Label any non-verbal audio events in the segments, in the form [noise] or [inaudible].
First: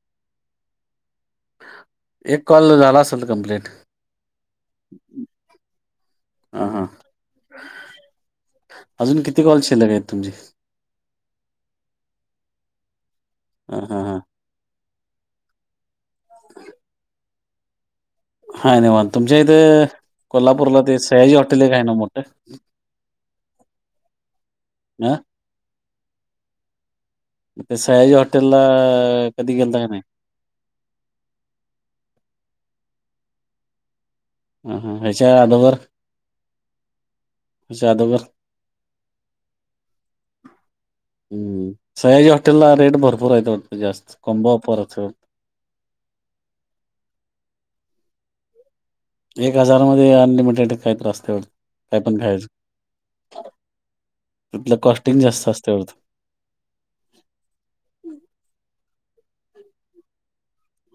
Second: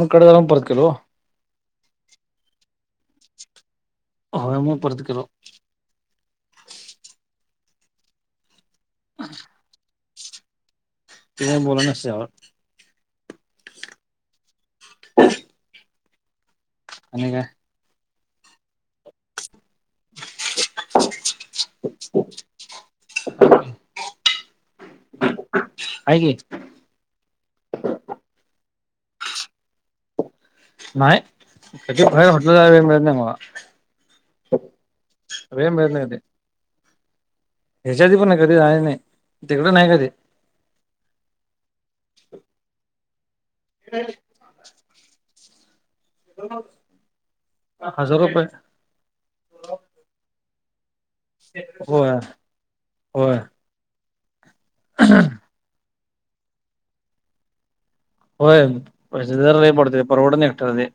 ण कडे दल प परत किो एक कॉल झाला असेल तर कमप्लेट. होय मग परत केलो हा हा अजून किती कॉल शिलक आहेत तुमची. तु बला नं. ह हा हा.. आणि का. हा नाही मन तुमच्या इथे कोल्हापूरला ते सयाजी हॉटेल एक का आहे ना मोठं. अ हं अ क ते सयाजी हॉटेल ला कधी गेल का नाही. नाही त्या हॉटेलला वेळ मिळत नाही मला. हा हा ह्याच्या वे अदोगर भळ नाही आहे. ह्याच्या ह्याच्यात अदोगर पण नाही कधी नाही नाही तिकडं नाही कधी. हम्म सयाजी हॉटेल ला रेट भरपूरयत उत जास्त कोंबापरच. हजार काय. एक हजारामध्येध्ये अनलिमिटेड काहीतस्ते्यावर काय होय पण ख्यायचं. होय तलं कॉस्टिंग जास्त असते एवढतं. होयर रई पडते परर्वाडनेक्टरदी.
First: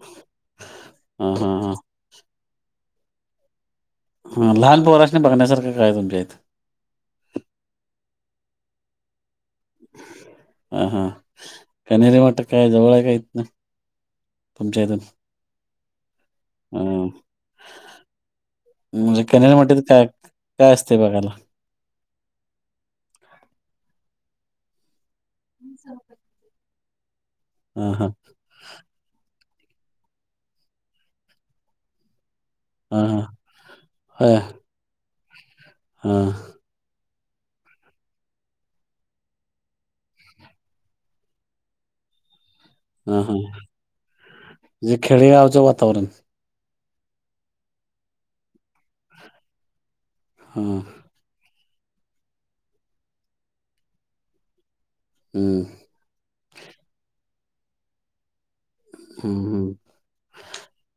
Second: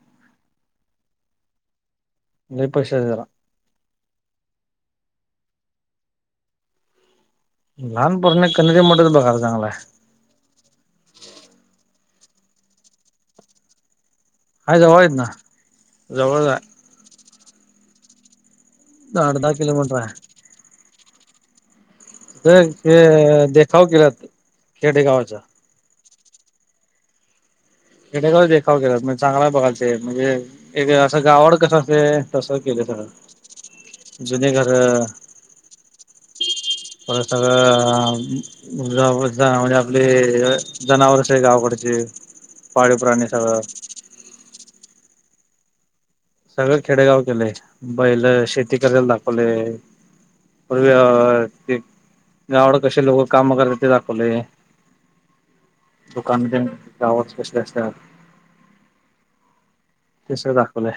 हा हा हा. निपक्षरा. हा लहान पोराशने बघण्यासारखं काय तुमच्या इथं. लहानपासून कनरी मोच बघाय चांगलाय. हा हा कनेरी वाट काय जवळ आहे काहीत ना. काय जवळ येत ना जवळ जा. हा म्हणजे आहे आठ दहा कॅनल म्हट तर किलोमीटर काय काय असते बघायला. तर देखाव केला खेडे गावाचा. ह. ह हा. स देखाव केला म्ह चांगला बघायच म्हणजे एक असं गावड कसंं तसं. हा गले हा जुनेकरर. हां. परसर जा जा म्हणजे आपले जनावरच आहे गावाकडचे. पाळीव ह प्राणी हा सगळं ज खेळया आवच वाातवरण. सगळं खेडेगाव केलेय बैल शेती करायला दाखवलय हा पूर्वी अ ते गावाकड कसे लोक काम करतात ते दाखवलय हम् दुकान तेन गावात कसे असतात हम् हम् ते सगळं दाखवलय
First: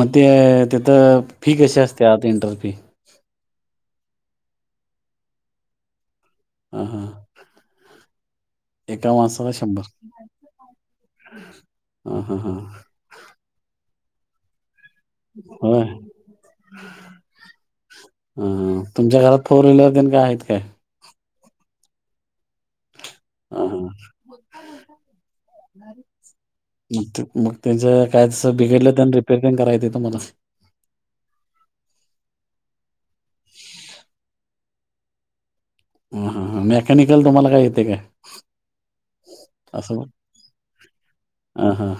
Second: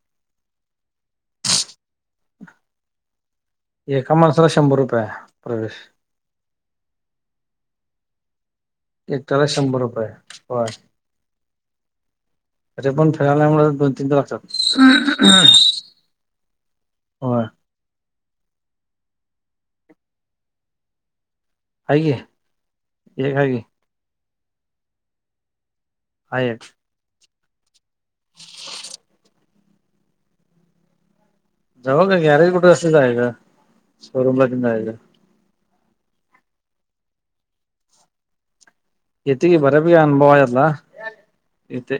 मग ते तिथ फी कशी असते आता इंटर फी एका माणसला शंभर रुपये आहे प्रवेश ह हां एकट्याला शंभर रुपये बर ह हा हा अरे पण ख दोन तीनटे वातात [unintelligible] होय होय अ तुमच्या घरात फोर व्हीलर तेन काय आहेत काय हाय कि हा हा हायेत मग त्यांच काय तसं बिघडलं तर रिपेरिंग तेन करता येतय तूम्हाला जवळ काय ग्यारेज कुठ असतय जायच शोरूम ला तेन जायाच ह मेकॅनिकल तुम्हाला काय येतय काय? येतय कि बऱ्यापैकी असं ह अनुभव आहे आता हा हा येतय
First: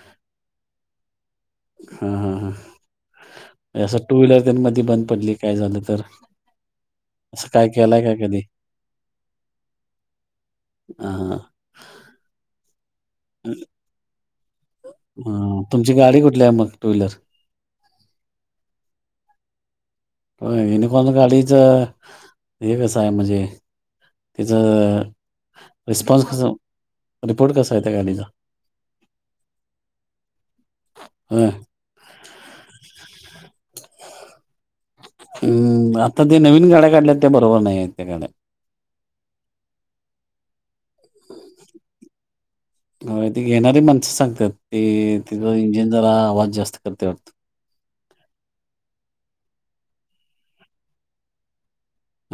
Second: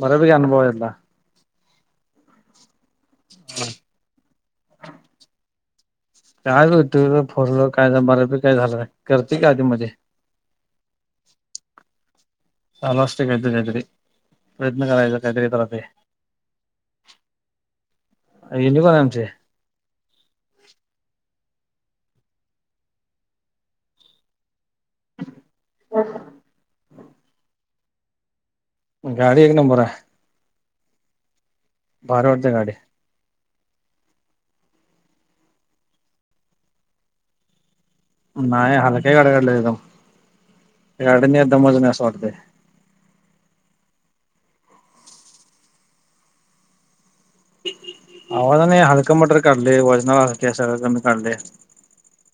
बऱ्यापैकी अनुभव आहे आता हा हा हा असं टू व्हीलर तेन मधी बंद पडली काय झालं तर काय तर हुतय असं फोरव्हिलर काय केलाय का तर कधी काय झालं करते का आधी मध्ये हा हा आलो असतो कधी ना कधी तरी प्रयत्न करायच कधी तर अ, होतय तुमची गाडी कुठली आहे मग टू व्हीलर हेनी बग आमचे होय युनिकॉर्न गाडीचे हे कसं हाय म्हणजे तिच रिस्पॉन्स कस रिपोर्ट कसा आहे त्या गाडीचा गाडी एक नंबर आहे होय भारी वाटत्या गाडी हम्म आता त्या नवीन गाड्या काढल्यात त्या बरोबर नाही आहेत त्या गाड्या नाही हलक्या गाड्या काडल्यात एकदम गाडीत काय दमच नाही असं वाटत त घेणारी माणसच सांगतात ते तिथं इंजिन जरा आवाज जास्त करते वाटत आवाजाने हलकं मटरैल काढलेय वजनाला सगळ कमी काढले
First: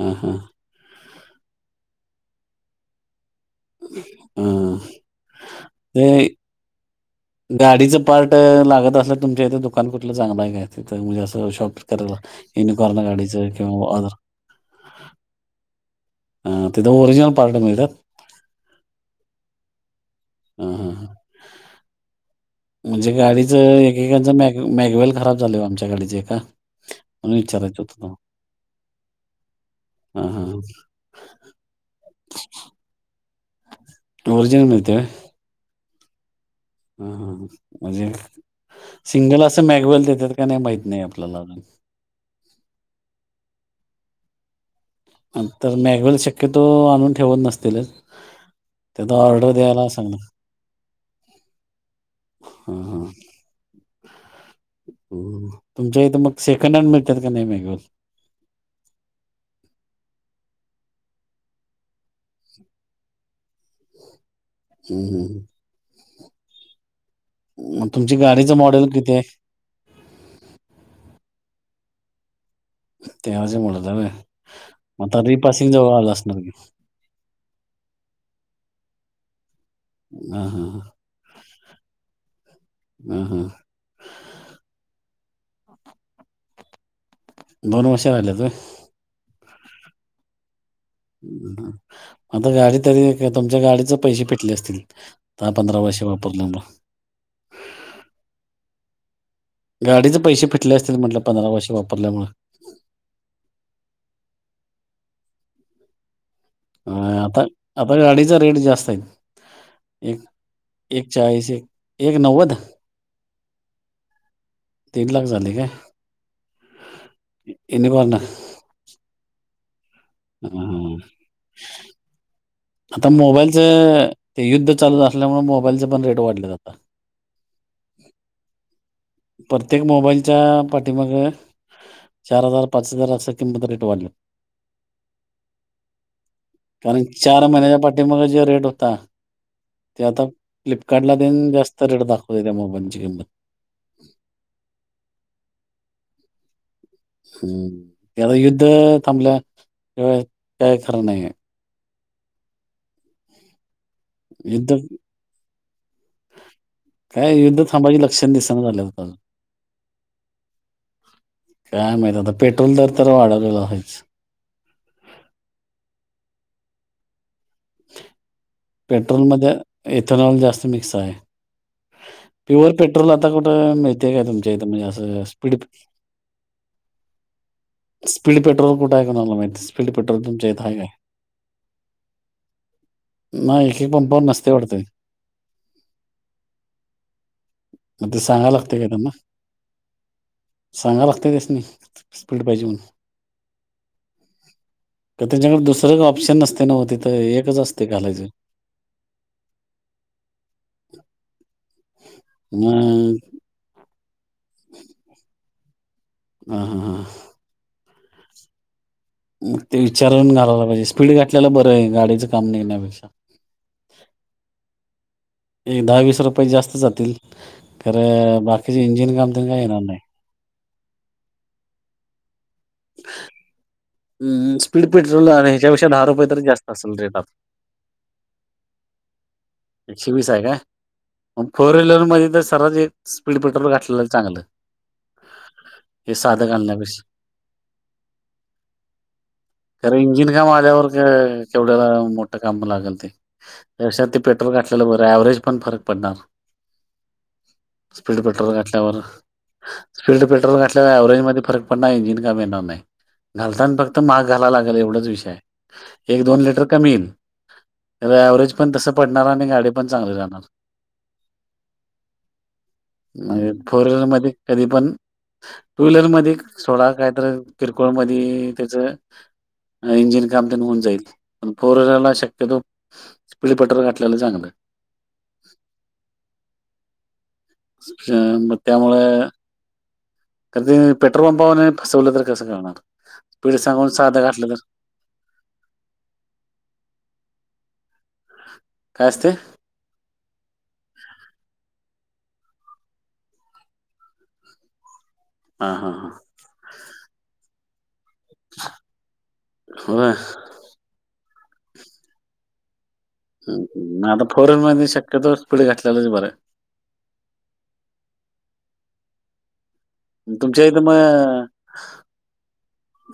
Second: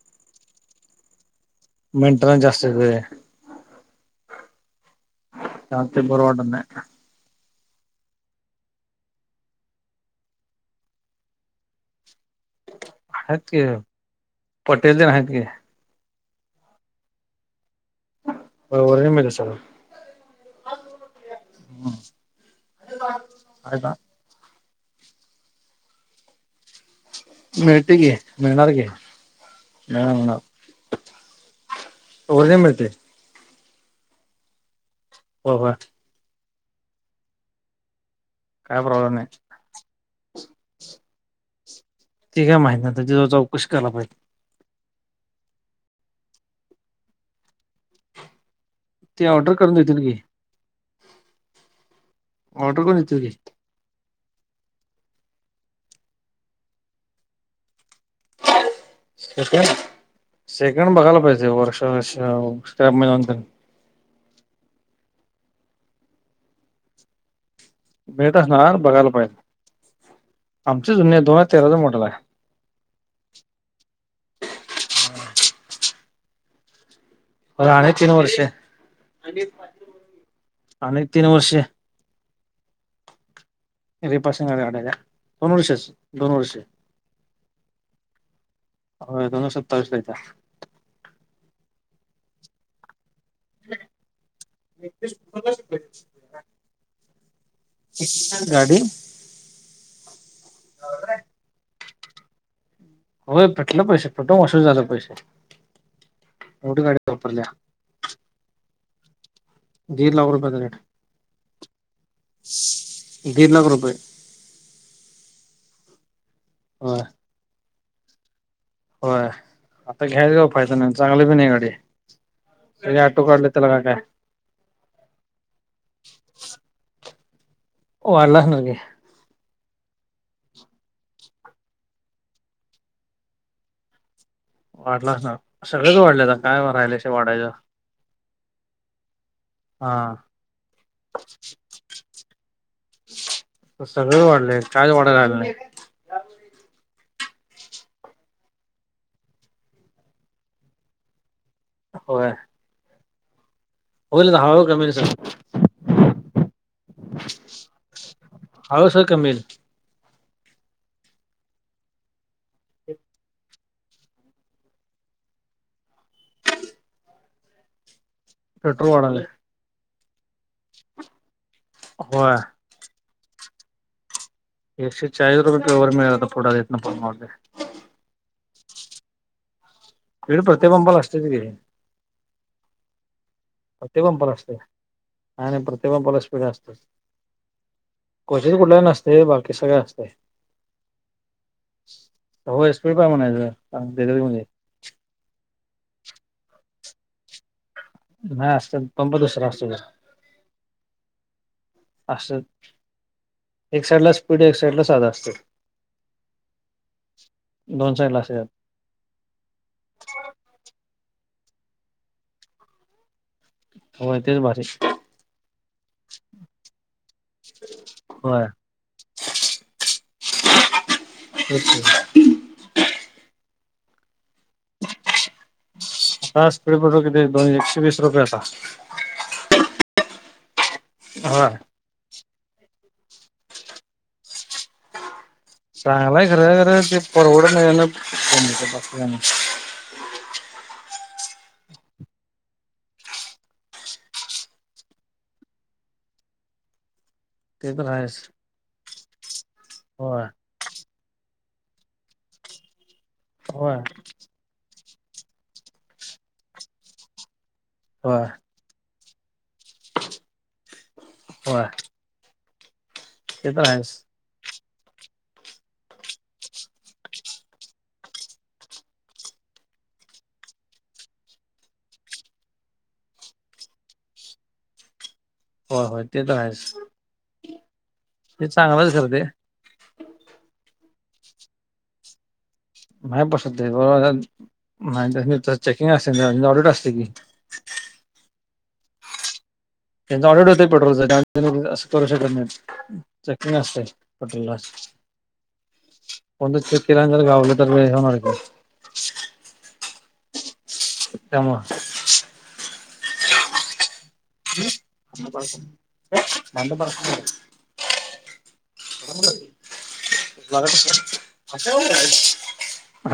हा हां मेंटन जास्त य आहे [unintelligible] हा ते म्ह [unintelligible] गाडीचं पार्ट लागत असलं तुमच्या इथे दुकान कुठलं चांगलं आहे काय? म्हणजे अस शॉपिंग करायला इनिकॉर्न आहेत गाडीचं की किंवा अदर पटेल तेन आहेत की ह तिथं ओरिजिनल पार्ट मिळतात होय ओरिजनल मिळतात सगळं हम हम ह हा [unintelligible] [inaudible] म्हणजे गाडीचं एकेकांच मॅग मॅगवेल खराब झालय ओ आमच्या गाडीचे एका म्हणून विचारायचं होतं मिळते की तुम्हाला मिळणार की मिळणार हां हां हां. मिळणार ओरिजनल मिळतंय ओरिजनल मिळते होय होय होय! हा हा म्हणजे काय प्रॉब्लेम नाही सिंगल असं मॅगवेल देतात का नाही माहत नाही आपल्याला अजून. ते काय माहिती नाय त्याच्या जवळ चौकशी कराला पाहिजे. तर मॅगवेल शक्यतो आणून ठेवत नसतीलच. ते आता ऑर्डर करून द्यायला देतील की सांगणार. हा ऑर्डर हा! करून देतील की तुमच्या इथे मग सेकंड हँड मिळतात का नाही मॅगवेल? सेकंड सेकंड बघायला पाहिजे वर्षा अश्या हम्म! म तुमची भेट गाडीचं असणार मॉडेल किती हाय? आमची जुनी आहे दोनहजार तेरांच मॉडेल हाय! तेव्हाच बोलत होता होय, म आता रिपासिंग जवळ आल असणार की? होय आणिक तीन वर्ष हा हा आणिक तीन वर्ष हम्म हम्म! रीपासिंग काढायला दोन वर्षच दोन वर्ष! दोन वर्ष राहिल्यात होय? होय दोन हजार सत्तावीस येतीया. आता गाडी तरी तुमच्या गाडीचे पैसे फिटले असतील दहा पंधरा वर्षे वापरल्यामुळ. गाडी गाडीचे पैसे फिटल असतील म्हटलं पंधरा वर्षे वापरल्यामुळ. होय फिटल पैसे फुटून उशीर झालं पैसे एवढी अ गाडी आता वापरलीया. आता गाडीचा रेट जास्त आहेत. दीड एक लाख रुपयाचा रेट एक चाळीस एक एक नव्वद दीड लाख रुपये! दीड लाख झालंय काय? होय! युनिकॉर्न! होय आता घ्यायच काय फायदा नाही हा चांगली पण नाही गाडी. सगळे आता ऑटो काढले त्याला काय काय मोबाईलच युद्ध चालू असल्यामुळे मोबाईलच पण रेट वाढलेत आता. वाढला असणार की! प्रत्येक मोबाईलच्या पाठीमाग चार हजार पाच हजार आस किंमत रेट वाढल. वाढल असणार सगळेच वाढले असणार काय राहिलय वाढायच! ते मग जे रेट होता! ते हा आता फ्लिपकार्टला पिन जास्त रेट दाखवते त्या मोबाईलची किंमत. सगळच वाढलय कायच वाढयच राहिलं नाही. हम्म आता ते युद्ध थांबल्या त्यावेळेस काय खर नाही. होय! होईल आता हळूहळू युद्ध कमी येतंय सगळ. काय युद्ध थांबायची लक्षण दिसणं हळू झालेत सर अजून. कमी येईल काय माहित आता पेट्रोल दर तर वाढवलेलं हायच. पेट्रोल वाढालय पेट्रोलमध्ये इथनॉल जास्त मिक्स आहे. होय! प्युवर पेट्रोल आता कुठं मिळ तय काय तुमच्या इथ म्हणजे एकशे असं चाळीस रुपये स्पीड किलोवर मिळेल आता पुढं तिथनं पुढं वाढलंय स्पीड पेट्रोल कुठ आहे कोणाला माहित स्पीड पेट्रोल स्पीड तुमच्या इथं प्रत्येक हाय काय? पंपाला असतेच की नाही एक एक प्रत्येक पंपावर पंख नसते असतय, वाटते नाय नाय प्रत्येक पंपाला स्पीड असतय. मग ते क्वचित सांगायला कुठल्या लागते तरी काय त्यांना नसतंय बाकी सगळ्या असतंय. सांगा लागते त्यासनी स्पीड होय म्हणून स्पीड पाहिजे म्हणायचं. देतात मग ते! का त्यांच्याकडे दुसरं ऑप्शन नसते ना तथं एकच असते घालायच हा असत पंप दुसरा असतो त अस मग एक साईड ला स्पीड एक साइड ला साधा असते ह हा हां दोन साईला असात मग ते विचारून घालायला पाहिजे स्पीड घातटल्याला बरं आहे गाडीचं काम नाही घेण्यापेक्षा हो तेच भारी एक दहा वीस रुपये जास्त जातील, खरं होय बाकीचे इंजिन काम त काही येणार नाही. अच्छा [unintelligible] ह [unintelligible] हम् स्पीड पेट्रोल आणि ह्याच्यापेक्षा दहा रुपये तरी हा जास्त स्पीड असेल पेट्रोल रेटात. किती दोन एकशे वीस रुपये आता एकशे वीस आहे का मग होय. फोर व्हीलर मध्ये तर सरच. स्पीड ब्रेटरवर गाठलेलं चांगलं. हे चांगलाय साधं खरं खरं ते घालण्यापेक्षा परवड नाही. खरे इंजिन काम आल्यावर केवढ्या मोठ काम लागेल ते. याषात ते पेट्रोल काालेलं बरं वरेज पण फरक पडणार. ते तर आहेच. स्पीड पेट्रोल घाठल्यावर स्पीड होय पेट्रोल घठ- व्हेजमध्ये फरक पडणार इंजिन कामी येणार नाही. घालताना होय फक्त माघ घाला लागेल, एवढाच विषय एक दोन लिटर कमी येईल. होय व्हरेज पण तसं पडणार आणि गाडी पण चांगली राहणार. होय म्हे ते तर आहेच. फोरल मध्ये कधी पण टू व्हीलर मध्ये सोडा कायत किरकोळ म त्याच इंजिन काम नि होऊन जाईल प पोरला शक्यतो विपेटर काटला चांलं का हो हो तेेतो आहेस. अ मग त्यामुळे. कारण ते पेट्रोल पंपावर फसवल तर कस होणार [unintelligible] नाही पसत [unintelligible] चेकिंग असते ऑडिट असते की. काय असते. त्यांचा ऑर्डरट होतय पेट्रोलचा करू शकत नाही. चेकिंग असतय [unintelligible] हा हा हां. कोण तर चेक केलं आणि गावल तर लय मरत्यात ह. का म. आता फोर व्हीलर मध्ये शक्यतो स्पीड घातलेलंच बरं. [unintelligible] प्रश्न. तुमच्या इथ मग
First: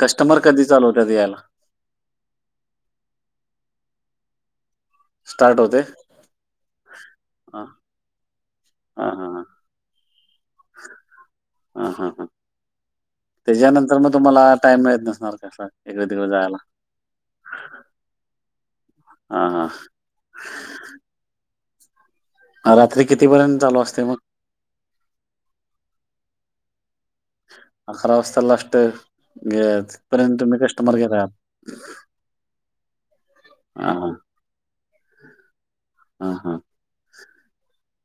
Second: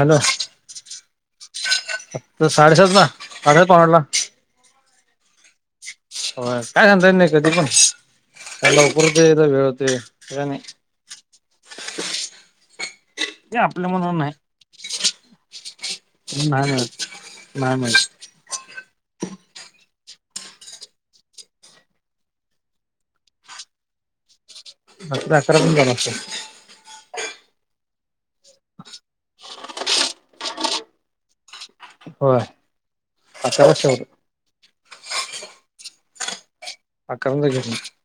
कस्टमर कधी चालू होतात यायला. आत साडेसात ल साडेआठ पावणेनव का स्टार्ट होते. हो काय सांगता येत नाही कधी पण, हां, तकधी लवकर होतय कधी वेळ होतय हा हा हा. ते आपल्या त्याच्यानंतर मनावर मग तुम्हाला नाही टाइम मिळत नसणार, कसं एक तिकडे जायला. नाही मिळत नाही म- हा हा. रात्री कितीपर्यंत चालू असते मग. मक् जकरा पण जाण्या असं. अकरा वाजता लास्ट घ तथपर्यंत तुम्ही कस्टमर घेहात. हो आ. [unintelligible] हा हा. अक [unintelligible]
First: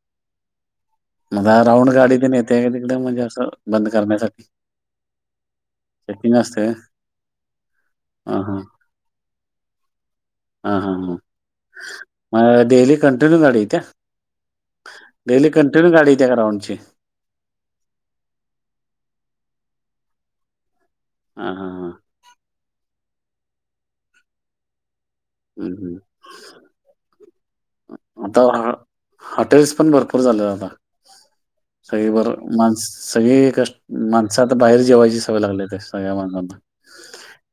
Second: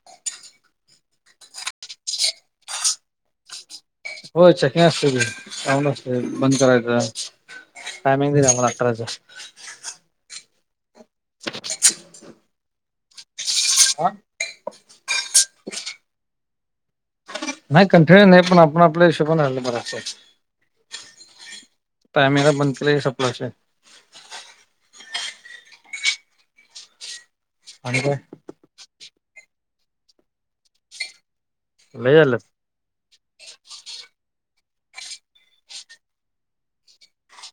मला राऊंड गाडी येते का तिकडे म्हणजे असं बंद करण्यासाठी? होय चके असत्या [unintelligible] चेकिंग बंद असते? करायचं. टायमिंग हां, दिलंय हां. मला अकराचं. हा हा हां, मला डेली कंटिन्यू गाडी येत्या. डेली कंटिन्यू गाडी येत्या राऊंडची. नाही कंटिन्यू नाही पण आपण आपल्या हिशोबान राहिल बराच. हा हा हां. टाइमिंगा बन [unintelligible] हम्म आणि काय हम्, आता हॉटेल्स पण भरपूर झाले आता, सगळे लय बर झालं माण सगळी क माणसात बाहेर जेवायची सवय लागल्या सगळ्या माणसांना.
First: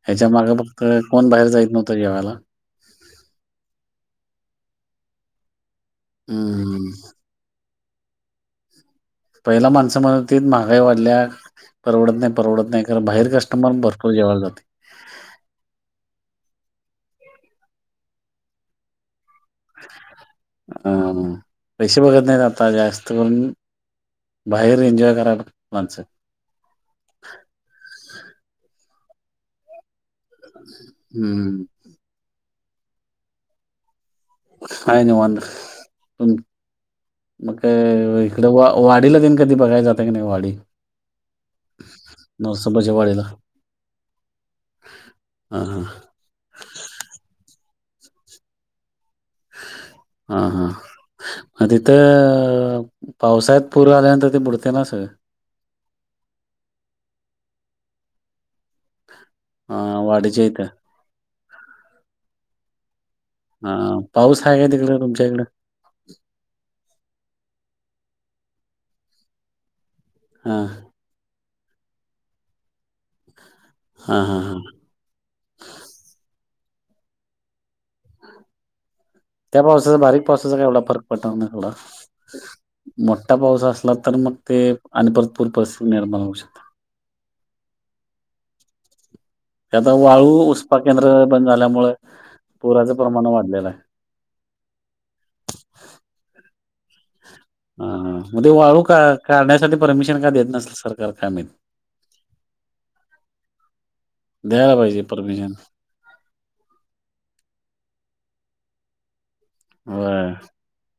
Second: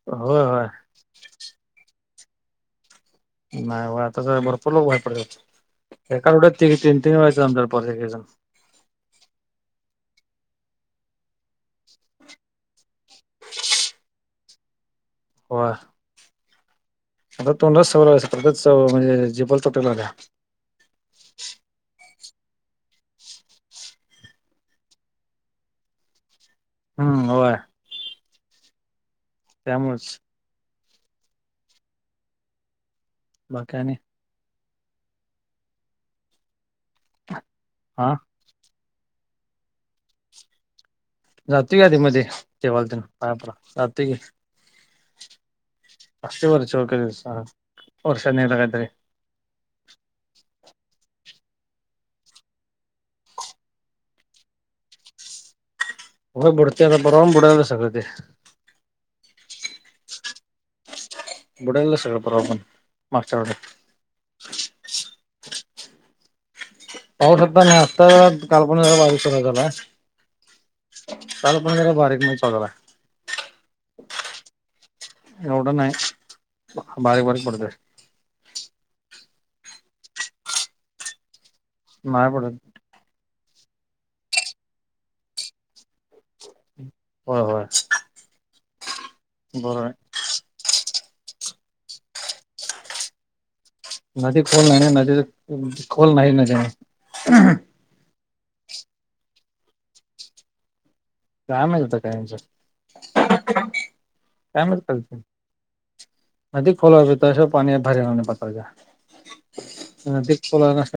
ह्याच्या होय मागं होय फक्त कोण बाहेर जाईत नव्हतं जेवायला. नाही व आता भरपूर लोक बाहेर पडतात, एका रड त हं. तीन-तीन व्हायचं [unintelligible] पहिला माणस म्हणत होतीत महागाई वाढल्या परवडत नाही, परवडत नाही खरं बाहेर कस्टमर भरूर जवायला जाते. वा. आता तोंडा [unintelligible] म्हणजे जिबल तटोल आल्या. अ पैसे बघत नाहीत आता जास्त [unintelligible] बाहेर एन्जॉय करायला माणसं. हम्म होय. त्यामुळच. हम्म. बा काय आणि? हाय निवांन, मग हा त वा वाडीला देन कधी बघाय जातंय की नाही वाढडी. जातोय आधी मध्ये तेवाल तेन पायापड जातोय [unintelligible] हा हा. [unintelligible] हा हा. तिथं पावसाळ्यात पुरं आल्यानंतर ते बुडते ना सगळं. होय बुडतय आता परवा बुडाल सगळ ते. हा वाढीच्या इथं. बुडाल सगळं परवा पण, मागच्या हा पाऊस आहे काय तिकडं तुमच्या इकडं. पाऊस आता नाही आत्ता [unintelligible] हां. काल पण जरा बारीक म च [unintelligible] हा हा हां. एवढं नाही, बारीक बारीक पडतंय. त्या पावसाचा बारीक पावसाचा एवढा फरक पडनार नाही सोडा. नाही पडत मोठा पाऊस असला तर मग ते आणि पूर परिस्थिती निर्माण होऊ शकते. होय होय. बरोबर आता आहे. वाळू उसपा केंद्र बंद झाल्यामुळ, पुराचं प्रमाण वाढलेलं आहे. नदी खोल नाही ना, नदी खोल नाही. हा म ते वाळू का काढण्यासाठी परमिशन का देत नसेल सरकार काय माहित. काय माहित आता त्यांचा, काय द्यायला पाहिजे परमिशन. [unintelligible] अदी खोला [unintelligible] पाणी बाहेर येणार नाही पातच्या होय नदी खोला न